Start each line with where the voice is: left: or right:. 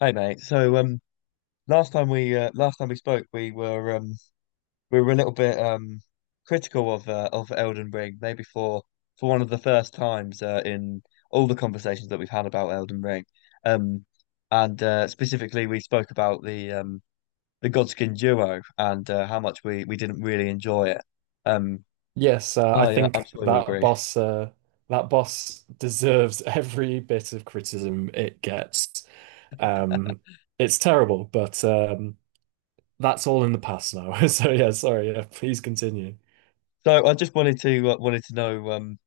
left: Hey mate, last time we spoke, we were a little bit critical of Elden Ring, maybe for one of the first times in all the conversations that we've had about Elden Ring, um, and specifically we spoke about the Godskin duo and how much we didn't really enjoy it. Um,
right: Yes, I
left: oh yeah, I'm
right: think
left: sure you'll agree.
right: that boss deserves every bit of criticism it gets. Um, it's terrible, but that's all in the past now. So yeah, sorry. Yeah, please continue.
left: So I just wanted to wanted to know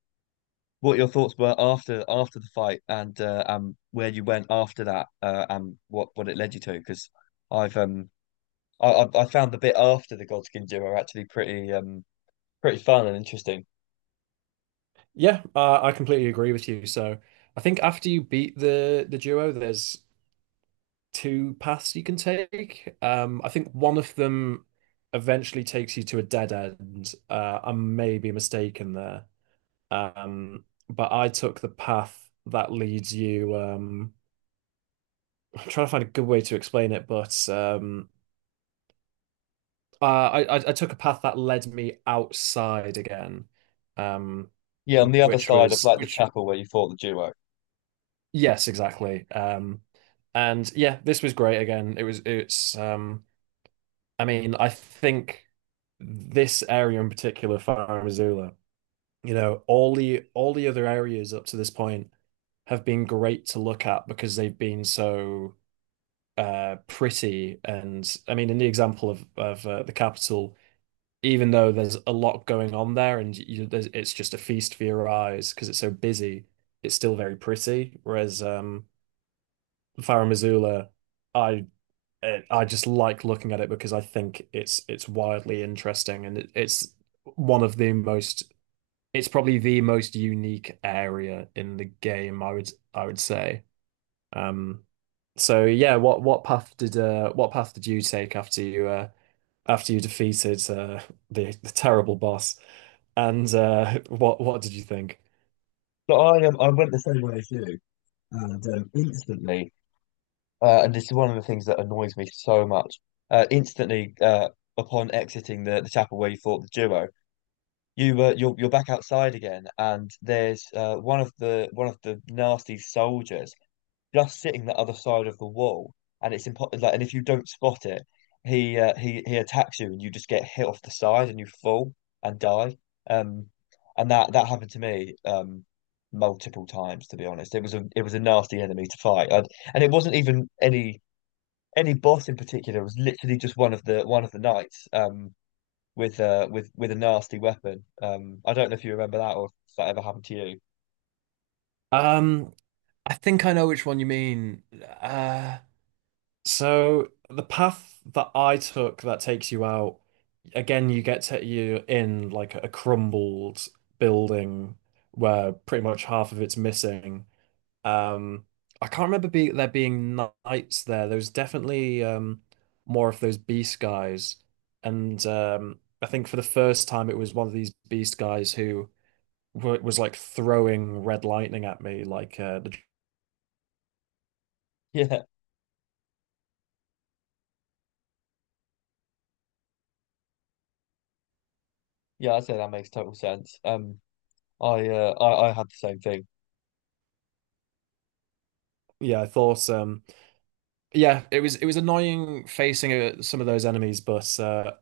left: what your thoughts were after the fight and where you went after that and what it led you to because I've um I found the bit after the Godskin duo actually pretty pretty fun and interesting.
right: Yeah, I completely agree with you. So I think after you beat the duo, there's two paths you can take. I think one of them eventually takes you to a dead end. I may be mistaken there. But I took the path that leads you. I'm trying to find a good way to explain it, but I took a path that led me outside again, um,
left: Yeah, on the other
right: which
left: side of
right: was
left: like the
right: which
left: chapel where you fought the duo.
right: yes, exactly. And yeah, this was great again. It was it's I mean I think this area in particular, Far Missoula, you know, all the other areas up to this point have been great to look at because they've been so pretty. And I mean, in the example of the capital, even though there's a lot going on there, and it's just a feast for your eyes because it's so busy, it's still very pretty. Whereas Faro Missoula, I I just like looking at it because I think it's wildly interesting and it's one of the most— it's probably the most unique area in the game, I would say. Um, so yeah, what path did you take after you defeated the terrible boss? And what did you think?
left: But I went the same way as you and instantly and this is one of the things that annoys me so much. Instantly upon exiting the chapel where you fought the duo you were you're back outside again, and there's one of the nasty soldiers just sitting the other side of the wall, and it's impossible. Like, and if you don't spot it, he he attacks you, and you just get hit off the side, and you fall and die. Um, and that happened to me multiple times, to be honest. It was a nasty enemy to fight, I and it wasn't even any boss in particular. It was literally just one of the knights. With with a nasty weapon. I don't know if you remember that or if that ever happened to you.
right: Um, I think I know which one you mean. Uh, so the path that I took that takes you out, again, you get to you in like a crumbled building where pretty much half of it's missing. Um, I can't remember be there being knights there. There was definitely more of those beast guys, and I think for the first time it was one of these beast guys who w was like throwing red lightning at me.
left: Yeah, yeah, I'd say that makes total sense. I I had the same thing.
right: Yeah, I thought, yeah, it was annoying facing some of those enemies, but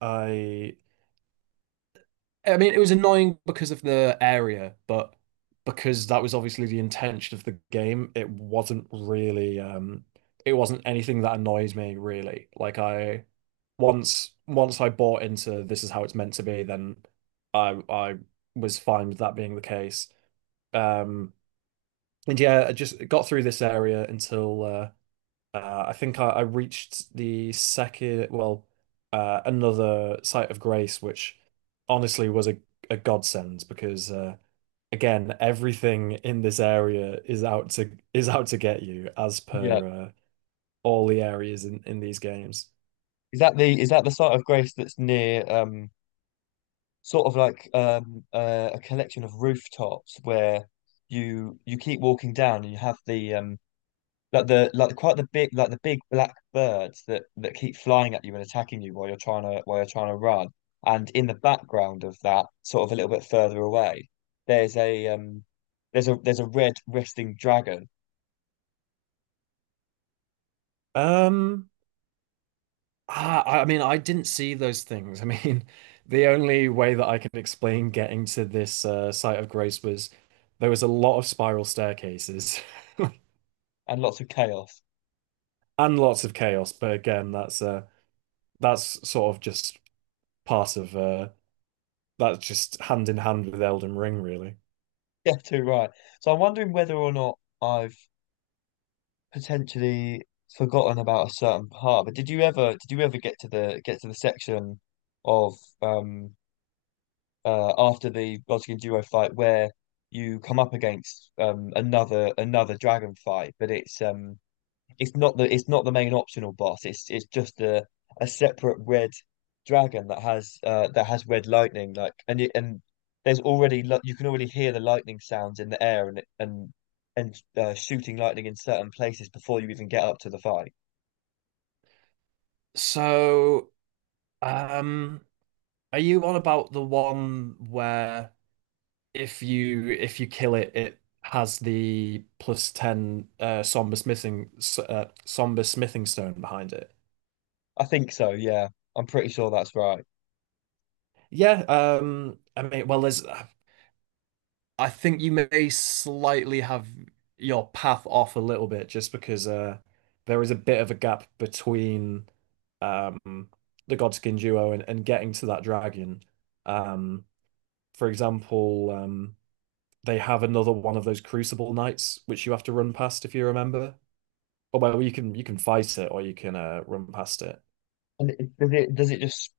right: I I mean, it was annoying because of the area, but because that was obviously the intention of the game, it wasn't really it wasn't anything that annoys me, really. Like I, once once I bought into this is how it's meant to be, then I was fine with that being the case. Um and yeah, I just got through this area until I reached the second, well, another site of grace, which honestly was a godsend because again, everything in this area is out to— is out to get you, as
left: Yeah,
right: per all the areas in these games.
left: is that the site of grace that's near sort of like a collection of rooftops where you keep walking down and you have the quite the big like the big black birds that that keep flying at you and attacking you while you're trying to run. And in the background of that, sort of a little bit further away, there's a red resting dragon
right: Um, ah, I mean, I didn't see those things. I mean, the only way that I can explain getting to this site of grace was there was a lot of spiral staircases.
left: and lots of chaos.
right: And lots of chaos. But again, that's sort of just part of that's just hand in hand with Elden Ring, really.
left: Yeah, too right. So I'm wondering whether or not I've potentially forgotten about a certain part. But did you ever get to the section of um after the Godskin Duo fight where you come up against another dragon fight, but it's not the main optional boss. It's just a separate red dragon that has red lightning like and it, and there's already you can already hear the lightning sounds in the air and shooting lightning in certain places before you even get up to the fight.
right: So, um, are you on about the one where if you kill it, it has the plus ten somber smithing stone behind it?
left: I think so, yeah. I'm pretty sure that's right.
right: Yeah. I mean, well, there's I think you may slightly have your path off a little bit just because there is a bit of a gap between um, the Godskin duo and getting to that dragon. Um, for example, they have another one of those Crucible Knights which you have to run past if you remember. Or well, you can fight it or you can run past it.
left: And it, does it just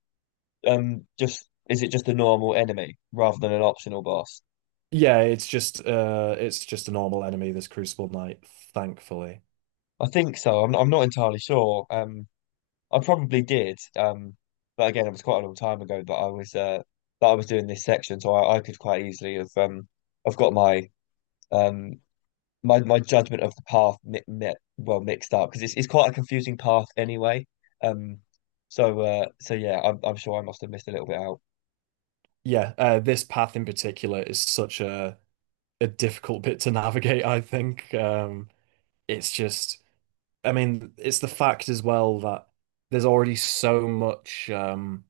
left: is it just a normal enemy rather than an optional boss?
right: Yeah, it's just a normal enemy, this Crucible Knight, thankfully.
left: I think so. I'm not entirely sure. I probably did. But again, it was quite a long time ago that I was that I was doing this section, so I could quite easily have I've got my um my judgment of the path mi mi well mixed up because it's quite a confusing path anyway. Um, so yeah, I'm sure I must have missed a little bit out.
right: Yeah, this path in particular is such a difficult bit to navigate, I think. It's just, I mean, it's the fact as well that there's already so much,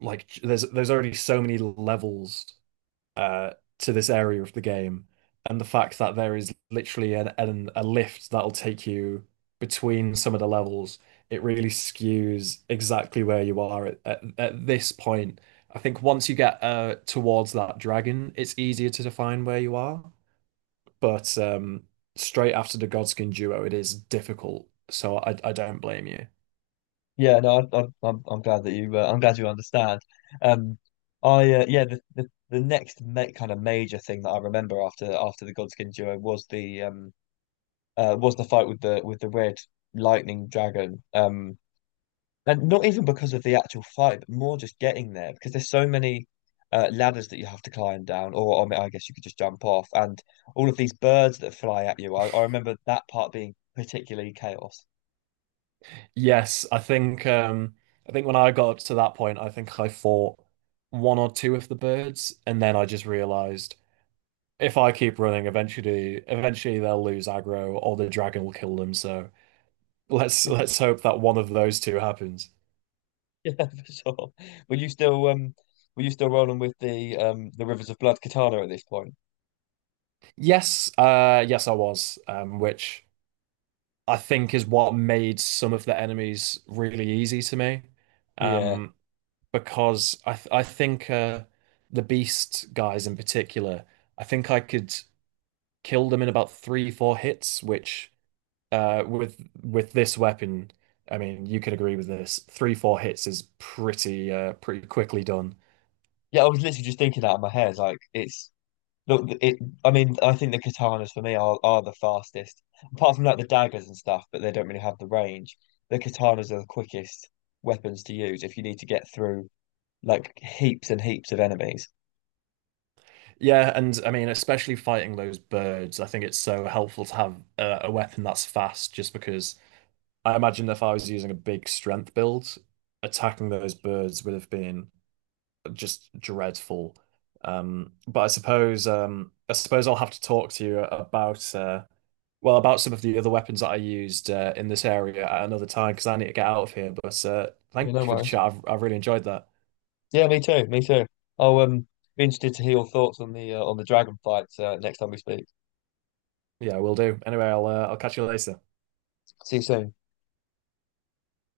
right: like there's already so many levels uh to this area of the game, and the fact that there is literally an a lift that'll take you between some of the levels, it really skews exactly where you are at, at this point. I think once you get towards that dragon, it's easier to define where you are. But straight after the Godskin duo, it is difficult. So I don't blame you.
left: Yeah, no, I'm glad that you I'm glad you understand. Um, I yeah, the next ma kind of major thing that I remember after after the Godskin duo was the fight with the red lightning dragon. And not even because of the actual fight, but more just getting there because there's so many ladders that you have to climb down, or I mean, I guess you could just jump off, and all of these birds that fly at you. I remember that part being particularly chaos.
right: Yes, I think when I got to that point, I think I fought one or two of the birds, and then I just realized if I keep running, eventually, eventually they'll lose aggro or the dragon will kill them. So let's hope that one of those two happens.
left: Yeah, for sure. Were you still um were you still rolling with the Rivers of Blood katana at this point?
right: Yes, yes, I was, which I think is what made some of the enemies really easy to me.
left: Yeah.
right: Um, because I think the beast guys in particular, I think I could kill them in about three, four hits, which with this weapon, I mean, you could agree with this. Three, four hits is pretty pretty quickly done.
left: Yeah, I was literally just thinking that in my head. Like it's look it I mean, I think the katanas for me are the fastest. Apart from like the daggers and stuff, but they don't really have the range. The katanas are the quickest weapons to use if you need to get through like heaps and heaps of enemies.
right: Yeah, and I mean, especially fighting those birds, I think it's so helpful to have a weapon that's fast, just because I imagine if I was using a big strength build, attacking those birds would have been just dreadful. But I suppose I'll have to talk to you about well, about some of the other weapons that I used in this area at another time because I need to get out of here. But
left: Yeah,
right: thank
left: no
right: you for the
left: worries.
right: chat. I've really enjoyed that.
left: Yeah, me too, me too. I'll be interested to hear your thoughts on the dragon fights next time we speak.
right: Yeah, we will do. Anyway, I'll catch you later.
left: See you soon.